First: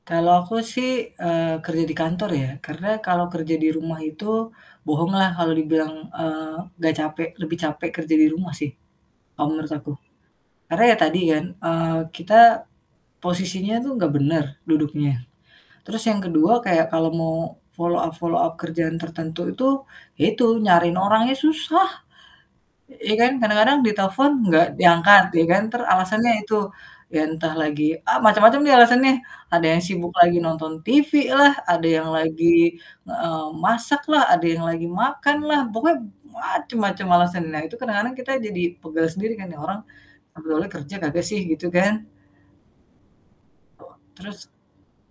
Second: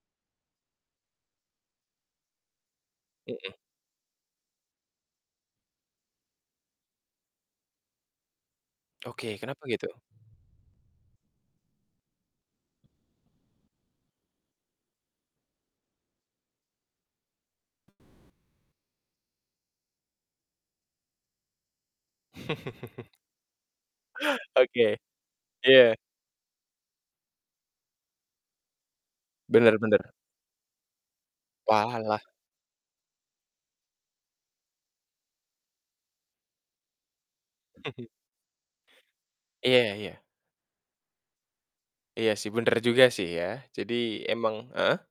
Kalau aku sih, eee, kerja di kantor ya. Karena kalau kerja Mhm. di rumah itu, bohong lah kalau dibilang, eee, gak capek, lebih capek kerja di rumah sih, Oke, kalau kenapa menurut aku. gitu? Karena ya tadi kan, eee, kita posisinya tuh gak bener, duduknya, terus yang ke-2 kayak kalau mau follow up follow up kerjaan tertentu itu, ya itu nyariin orangnya susah. Iya kan? Kadang-kadang ditelfon gak Oke. diangkat, iya kan? Entar Iya. alasannya itu, ya entah lagi ah macem-macem deh alasannya nih. Ada Bener yang bener. sibuk lagi nonton TV lah, ada yang Walah. lagi, eee, masak lah, ada yang lagi makan lah, pokoknya macem-macem alasan. Nah, itu kadang-kadang kita jadi pegal sendiri kan, "Nih orang Iya iya sebenernya kerja kagak sih?" Gitu kan. Iya sih, bener juga sih ya, jadi Terus emang heeh?